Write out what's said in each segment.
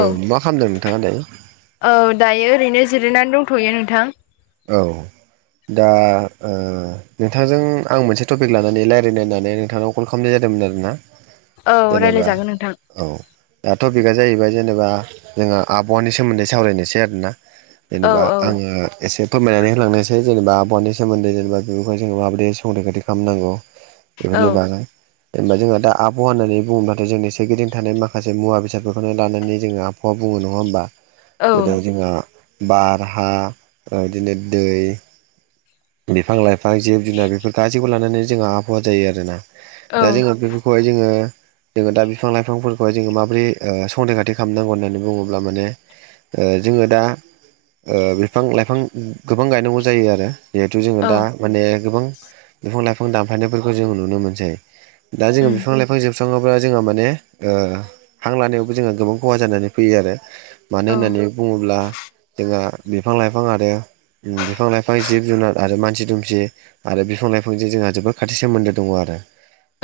औ मा खामदों नोंथाङा दायो औ दायो ओरैनो जिरायनानै दंथ'यो नोंथां औ दा ओ नोंथांजों आं मोनसे टपिक लानानै लायरायनो होननानै नोंथांनाव कल खालामनाय जादोंमोन आरो ना औ रायलाय जागोन नोंथां औ दा टपिकआ जाहैबाय जेनेबा जोंहा आबहावानि सोमोन्दै सावरायनोसै आरोना औ जेनेबा औ आङो एसे फोरमायनानै होलांनोसै जेनेबा आबहानि सोमोन्दै जेनेबा बेफोरखौ जोङो माबायदि संरैखाथि खालामनांगौ औ बेफोरनि बागै जेनेबा जोङो दा आबहावा होननानै बुङोब्लाथाय जोंनि सोरगिदिं थानाय माखासे मुवा बेसादफोरखौनो लानानै जोङो आब आबाहावा बुङो नङा होमबा औ जेरै जोंहा बार हा बिदिनो दै बिफां लाइफां जिब जुनार बेफोर गासैबो लानानै जोंहा आबहावा जायो आरोना औ दा जोङो बे खौहाय जोङो जोङो दा बिफां लाइफांफोरखौहाय जोङो माबोरै संरैखाथि खालामनांगौ होननानै बुङोब्ला माने जोङो दा बिफां लाइफां गोबां गायनांगौ जायो आरो जिहेथु जोङो औ दा माने गोबां बिफां लाइफां दानफायनायफोरखौ जों नुनो मोनसै दा जो उम बिफां लाइफां बिफां जोबस्राङोब्ला जोंहा माने हां लानायावबो जोंहा गोबां खहा जानानै फैयो आरो मानो औ होननानै बुङोब्ला जोंहा बिफां लाइफां आरो बिफां लाइफां जिब जिब जुनार आरो मानसि दुमसि आरो बिफां लाइफांजों जोंहा जोबोद खाथि सोमोन्दो दङ आरो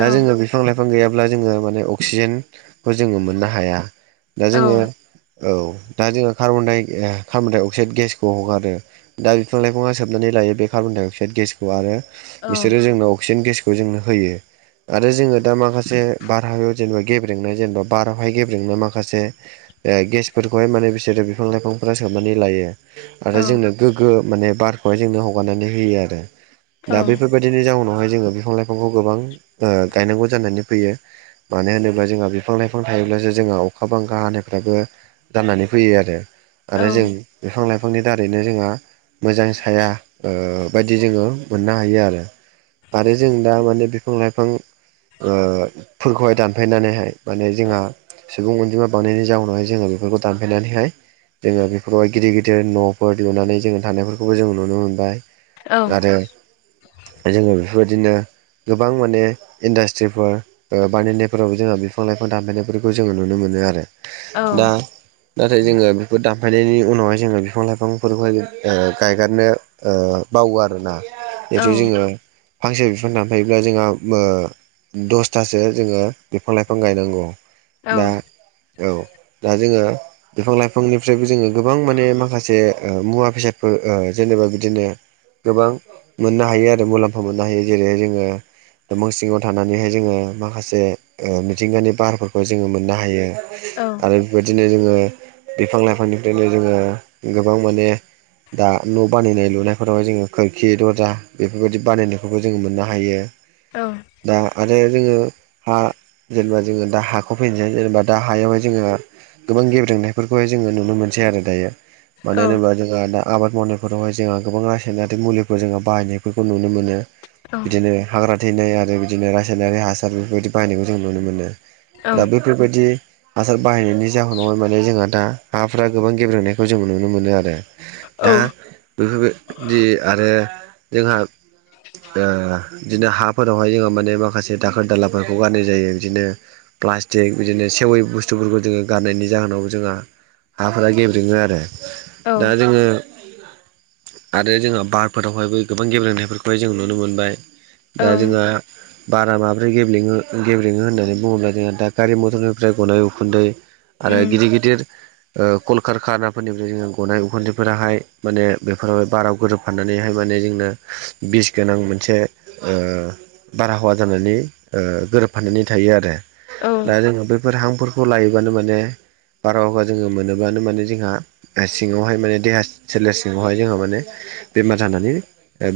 दा औ जोङो बिफां लाइफां गैयाब्ला जोङो माने अक्सिजेनखौ जोङो मोननो हाया दा औ जोङो औ दा जोङो कार्बनडाय ओ कार्बन डाइ अक्साइड गेसखौ हगारो दा बिफां लाइफाङा सोब सोबनानै लायो बे कार्बन डाइ अक्साइड गेसखौ आरो औ बिसोरो जोंनो अक्सिजेन गेसखौ जोंनो होयो आरो जोङो दा माखासे बारहावायाव जेनेबा गेब्रेंनाय जेनेबा बारावहाय गेब्रेंनाय माखासे ओ गेसफोरखौहाय माने बिसोरो बिफां लाइफांफोरा सोबनानै लायो आरो औ जोंनो गोग्गो माने बारखौहाय जोंनो हगारनानै होयो आरो दा बैफोर औ बेबायदिनि जाउनावहाय जोङो बिफां लाइफांखौ गोबां गायनांगौ जानानै फैयो मानो होनोब्ला जोंहा बिफां लाइफां थायोब्लासो जोंहा अखा बांखा हानायफ्राबो जानानै फैयो आरो औ आरो जों बिफां लाइफांनि दारैनो जोंहा हाया बायदि जोङो मोननो हायो आरो आरो जों दा माने बिफां लाइफांफोरखौहाय दानफायनानैहाय माने जोंहा सुबुं अनजिमा बानायनायनि जाउनावहाय जोङो बेफोरखौ दानफायनानैहाय जोङो बेफोराहाय गिदिर गिदिर न'फोर लुनानै जोङो थानायफोरखौ खौबो जों नुनो मोनबाय औ आरो जोङो बेफोरबायदिनो गोबां माने इन्डास्ट्रिफोर बानायफोरावबो जोंहा बिफां लाइफां दानफायनायफोरखौ जोङो नुनो मोनो आरो दा नाथाय जोङो बेफोर दानफायनायनि उनावहाय जोङो बिफां लाइफांफोरखौहाय गायगारनो बावो आरोना औ जिथु जोङो फांसे बिफां दानफायोब्ला जोंहा दसथासो जोङो बिफां लाइफां गायनांगौ दा औ दा जोङो बिफां लाइफांनिफ्रायबो जोङो गोबां माने माखासे मुवा बेसाद फोर जेनेबा बिदिनो गोबां मोननो हायो आरो मुलाम्फा मोननो हायो जेरै जोङो दंफां सिङाव थानानैहाय जोङो माखासे मिथिंगानि बारफोरखौ जोङो मोननो हायो आरो बेबायदिनो जोङो बिफां लाइफांनिफ्रायनो जोङो गोबां माने दा न' बानायनाय लुनायफोरावहाय जोङो खोरखि दरजा बेफोरबायदि बानायनायखौबो जोङो मोननो हायो औ दा आरो जोंङो हा जेनेबा जोंङो दा हाखौ फैनोसै जेनेबा दा हायावहाय जोंङो गोबां गेब्रेंनायफोरखौहाय जोंङो नुनो मोनसै आरो दायो मानो होनोबा जोंहा दा आबाद मावनायफोरावहाय जोंहा गोबां रासायनारि मुलिखौ जोंङो बाहायनायफोरखौ नुनो मोनो बिदिनो हाग्रा थैनाय आरो बिदिनो रासायनारि हासार बेफोरबायदि बाहायनायखौ जों नुनो मोनो दा बेफोरबायदि हासार बाहायनायनि जाहोनावहाय माने जोंहा दा हाफ्रा गोबां गेब्रेनायखौ जों नुनो मोनो आरो दा बेफोरबायदि आरो जोंहा बिदिनो हाफोरावहाय जोंङो माने माखासे दाखोर दालाफोरखौ गारनाय जायो बिदिनो प्लास्टिक बिदिनो सेवै बुस्थुफोरखौ जोंङो गारनायनि जाहोनाव जोंहा हाफोरा गेब्रेङो आरो दा जोंङो आरो जोंहा बारफोरावहायबो गोबां गेब्रेंनायफोरखौहाय जों नुनो मोनबाय दा जोंङो बारा माबोरै गेब्लेङो गेंब्रेङो होननानै बुंङोब्ला जोंहा दा गारि मथरनिफ्राय गनाय उखुन्दै आरो उम गिदिर गिदिर कलकारखानाफोरनिफ्राय जोंङो गनाय उखुन्दैफोराहाय माने बेफोरावहाय बाराव गोरोबफाननानैहाय माने जोंनो बिस गोनां मोनसे ओ बारहावा जानानै ओ गोरोबफानानै थायो आरो औ दा जोंङो बे बेफोर हांफोरखौ लायोबानो माने बार' हगा जोंङो मोनोबानो माने जोंहा सिङांवहाय माने देहा सोलेर सिङावहाय जोंहा माने बेमार जानानै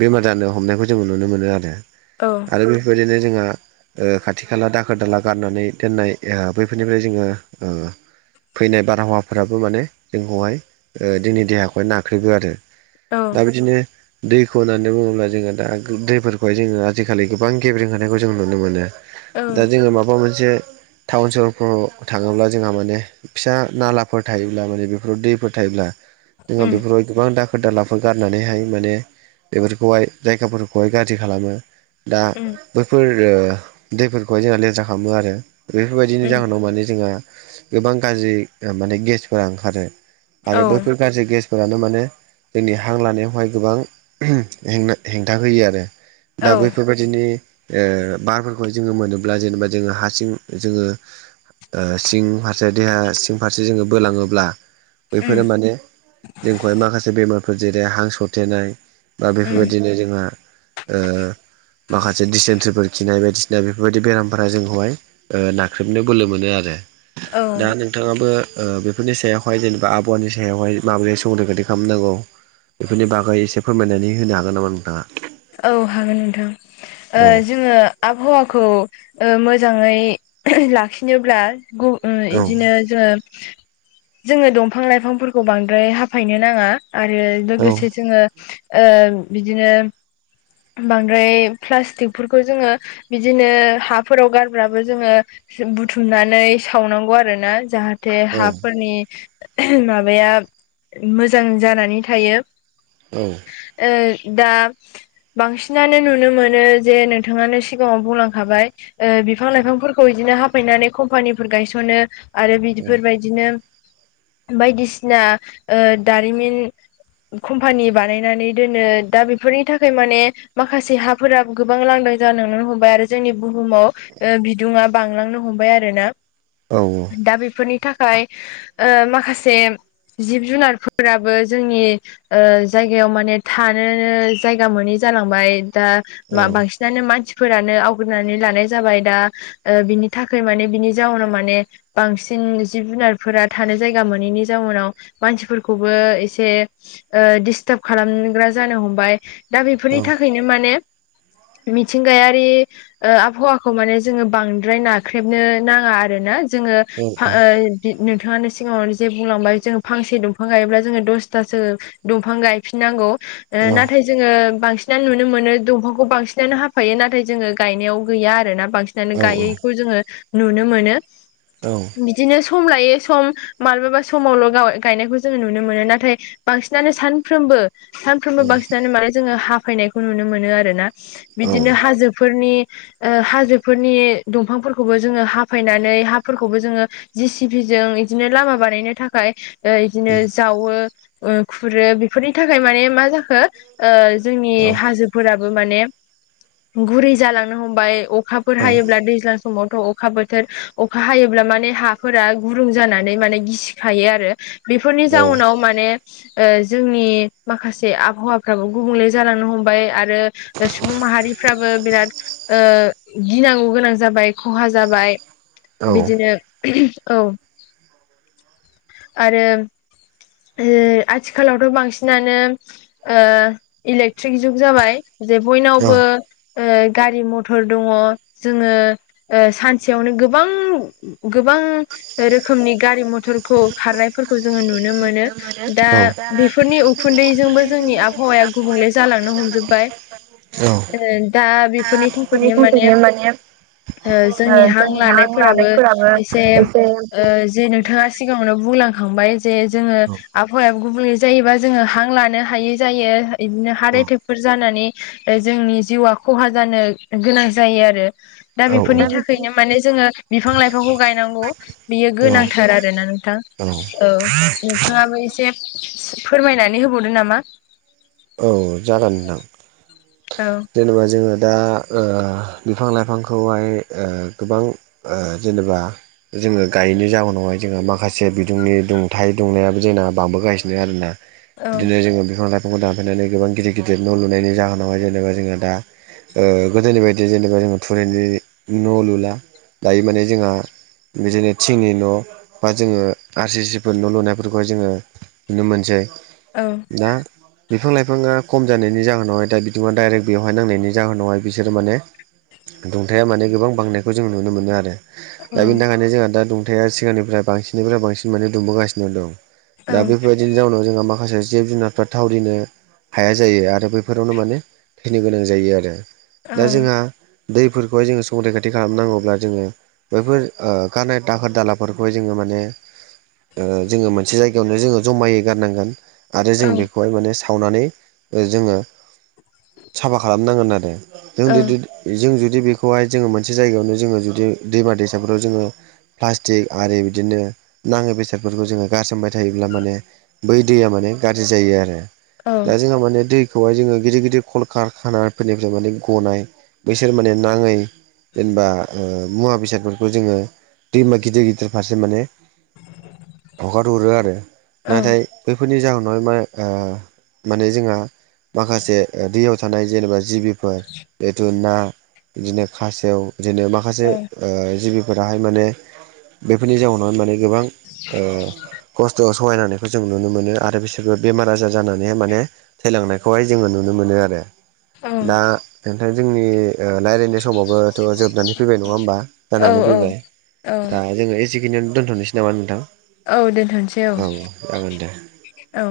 बेमार जानो हमनायखौ जोंङो नुनो मोनो आरो औ औ आरो बेफोरबायदिनो जोंहा खाथि खाला दाखोर दाला गारनानै दोननाय बैफोरनिफ्राय जोंङो फैनाय बारहावाफोराबो माने जोंखौहाय जोंनि देहाखौहाय नाग [unintelligible] आरो दा बिदिनो दैखौ होननानै बुङोब्ला जोंङो दा दैफोरखौहाय जोंङो आजिखालि गोबां गेब्रें होनायखौ जों नुनो मोनो दा जोंङो माबा मोनसे टाउन सहरफोराव थांङोब्ला जोंहा माने फिसा नालाफोर थायोब्ला माने बेफोराव दैफोर थायोब्ला जोंहा बेफोर उम गोबां दाखोर दालाफोर गारनानैहाय माने बेफोरखौहाय जायगाफोरखौहाय गाज्रि खालामो दा उम बैफोर दैफोरखौहाय जोंहा लेेथ्रा खालामो आरो बेफोरबायदिनि जाहोनाव माने जोंहा गोबां गाज्रि माने गेसफोरा ओंखारो आरो औ बैफोर गाज्रि गेस फोरानो माने जोंनि हां लानायावहाय गोबां हेंना हेंथा होयो आरो दा बेैफोरबायदि बिदिनि ओ बारफोरखौ जोंङो मोनोब्ला जेनेबा जोंङो हारसिं जोंङो ओ सिं फारसे देहा सिं फारसे जोंङो बोलाङोब्ला उम बैफोरो माने जोंखौहाय माखासे बेमारफोर जेरै हां सरथेनाय बा उम बेफोरबायदिनो जोंहा ओ माखासे दिसेनथ्रिफोर खिनाय बायदिसिना बेफोरबायदि बेरामफोरा जोंखौहाय ओ नाख्रेबनो बोलो मोनो आरो औ दा नोंथांङाबो ओ बेफोरनि सायावहाय जेनेबा आबाहावानि सायावहाय माबोरै स संरैखाथि खालामनांगौ बेफोरनि बागै एसे फोरमायनानै होनो हागोन नामा नोंथांङा? औ हागोन नोंथां ओ औ जोंङो आबाहावाखौ ओ मोजांङै लाखिनोब्ला गु ओ औ बिदिनो जोंङो जोंङो दंफां लाइफांफोरखौ बांद्राय हाफायनो नांङा आरो औ लोगोसे जोंङो ओ बिदिनो बांद्राय प्लास्टिकफोरखौ जोंङो बिदिनो हाफोराव गारबाबो जोंङो बुथुमनानै सावनांगौ आरो ना जाहाथे औ हाफोरनि माबाया मोजां जानानै थायो। औ ओ दा बांसिनानो नुनो मोनो जे नोंथाङानो सिगाङाव बुंलांखाबाय ओ बिफां लाइफांफोरखौ खौ बिदिनो हाफायनानै कम्पानिफोर गायस'नो आरो औ बिदिफोरबायदिनो बायदिसिना ओ दारिमिन कम्पानि बानायनानै दोनो दा बेफोरनि थाखाय माने माखासे हाफोराबो गोबां लांदां जाननो हमबाय आरो जोंनि बुहुमाव बिदुंङाबो बांलांनो हमबाय आरो ना औ औ दा बेफोरनि थाखाय ओ माखासे जिब जुनारफोराबो जोंनि ओ जायगायाव माने थानोनो जायगा मोनै जालांबाय दा बिसोरनि उखुन्दैजोंबो जोंनि आबहावाया गुबुंले जालांनो बेफोरनि बांसिन बिनो मानसिफोरानो आवग्रिनानै लानाय जाबाय दा ओ बिनि थाखाय माने बिनि जाउनाव माने बांसिन जिब जुनारफोरा थानो जायगा मोनैनि जाउनाव मानसिफोरखौबो एसे ओ दिडिस्टाब खालामग्रा जानो हमबाय दा बे बेफोरनि थाखायनो माने मिथिंगायारि आबहावाखौ माने जोङो बांद्राय नाख्रेबनो नाङा आरो ना जोङो नोंथाङानो सिगाङावनो जे बुंलांबाय जों फांसे दंफां गायोब्ला जोङो दसथासो दंफां गायफिननांगौ नाथाय जोङो बांसिन बांसिनानो नुनो मोनो दंफांखौ बांसिनानो हाफायो नाथाय जोङो गायनायाव गैया आरोना बांसिन गायैखौ जोङो नुनो मोनो। औ बिदिनो सम लायै सम माब्लाबा समावल' गायनायखौ जोंङो नुनो मोनो नाथाय बांसिनानो सानफ्रोमबो सानफ्रोमबो बांसिनानो माने जोङो हाफायनायखौ नुनो मोनो आरोना बिदिनो हाजोफोरनि ओ हाजोफोरनि दंफांफोरखौबो जोङो हाफायनानै हाफोरखौबो जोङो जि सिपिजों इदिनो लामा बानायनो थाखाय ओ बिदिनो जावो खुरो बेफोरनि थाखाय माने मा जाखो ओ जों जोंनि हाजोफोराबो मान गुरै जांनो हम अखाफोर हायो दैज्लां समावथ' अखा बोथोर अखा हायोब्ला माने हाफोरा गुरुं जानानै माने गिसिखायो आरो बेफोरनि जाउनाव माने जोंनि माखासे आबहावाफ्राबो गुबुंले जालांनो हमबाय आरो सुबुं माहारिफ्राबो बिराद गिनांगौ गोनां जाबाय खहा जाबाय बिदिनो औ आरो आथिखालावथ' बांसिनानो इलेक्ट्रिक जुग जाबाय जे बयनावबो गारि मथर दङ जोङो सानसेयावनो गोबां गोबां रोखोमनि गारि मथरखौ खारनायफोरखौ जोङो नुनो मोनो। दा बेफोरनि उखुन्दैजोंबो जोंनि आबहावाया गुबुंले जालांनो हमजोबबाय दा बेफोरनि थाखायनो माने जोंनि हां लानायफोराबो एसे जे नोंथाङा सिगां सिगाङावनो बुंलांखांबाय जे जोङो आबहावा गुबुनै जायोबा जोङो हां लानो हायै जायो बिदिनो हार्ट एटेकफोर जानानै जोंनि जिउआ खहा जानो गोनां जायो आरो। दा बेफोरनि थाखायनो माने जोङो बिफां लाइफांखौ गायनांगौ बियो गोनांथार आरोना नोंथां औ नोंथाङाबो एसे फोरमायनानै होबावदो नामा? औ जागोन नोंथां औ जेनेबा जोङो दा ओ बिफां लाइफांखौहाय ओ गोबां ओ जेनेबा जोङो गायैनि जाउनावहाय माखासे बिदुंनि दुंथाइ दुंनायाबो जोंना बांबो गासिनो आरोना? औ बिदिनो जोङो बिफां लाइफांखौ दानफायनानै गोबां गिदिर गिदिर न' लुनायनि जाहोनावहाय जेनेबा जोंङो दा ओ गोदोनि बायदि जेनेबा जोङो थुरिनि न' लुला दायो माने जोंहा बिदिनो थिंनि न' बा जोङो आर सि सिफोर न' लुनायफोरखौहाय जोङो नुनो मोनसै। औ दा बिफां लाइफाङा खम जानायनि जाहोनावहाय दा बिथाङा डाइरेक्ट बेवहाय नांनायनि जाहोनावहाय बिसोरो माने दुंथाया माने गोबां बांनायखौ जों नुनो मोनो आरो। औ दा बिनि थाखायनो जोंहा दा दुंथाया सिगांनिफ्राय बांसिननिफ्राय बांसिन माने दुंबोगासिनो दं। औ दा बेफोर। बिनि जाउनाव जोंहा माखासे जिब जुनारफ्रा थावरिनो हाया जायो। आरो बेफोरावनो माने थैनो गोनां जायो। आरो औ दा जोंहा दैफोरखौहाय जोङो संखरैखाथि खालामनांगौब्ला जोङो बैफोर ओ गारनाय दाखोर दालाफोरखौहाय जोङो माने ओ जोङो मोनसे जायगायावनो जोङो जमायै गारनांगोन। आरो औ जों बेखौहाय माने सावनानै जोङो साफा खालामनांगोन आरो। जों औ [unintelligible] जों जुदि बेखौहाय जोङो मोनसे जायगायावनो जोङो जुदि दैमा दैसाफ्राव जोङो प्लास्टिक आरि बिदिनो नाङि बेसादफोरखौ जोङो गारसोमबाय थायोब्ला माने बै दैया माने गाज्रि जायो आरो औ दा जोंहा माने दैखौहाय जोङो गिदिर गिदिर कल कारखानाफोरनिफ्राय माने गनाय बैसोर माने नाङै जेनेबा ओ। मुवा बेसादफोरखौ जोङो दैमा गिदिर गिदिर फारसे माने। हगारहरो आरो औ नाथाय बैफोरनि जाहोनाव मा ओ माने जोंहा माखासे दैयाव थानाय जेनेबा जिबिफोर जेहथु ना बिदिनो खासेव बिदिनो मा माखासे ओ जिबिफोराहाय माने बेफोरनि जाउनावनो माने गोबां ओ खस्थ'स थगायनो हानायखौ जों नुनो मोनो आरो बिसोरबो बेमार आजार जानानैहाय माने थैलांनायखौहाय जोङो नु नुनो मोनो आरो औ दा नोथां जोंनि रायलायनाय समावबो थ जोबनानै फैबाय नङा होमबा औ जानानै फैबाय औ दा जोङो जिखिनियाव दोनथ'नोसै नामा नोंथां। औ दोनथ'सै औ जागोन दे औ।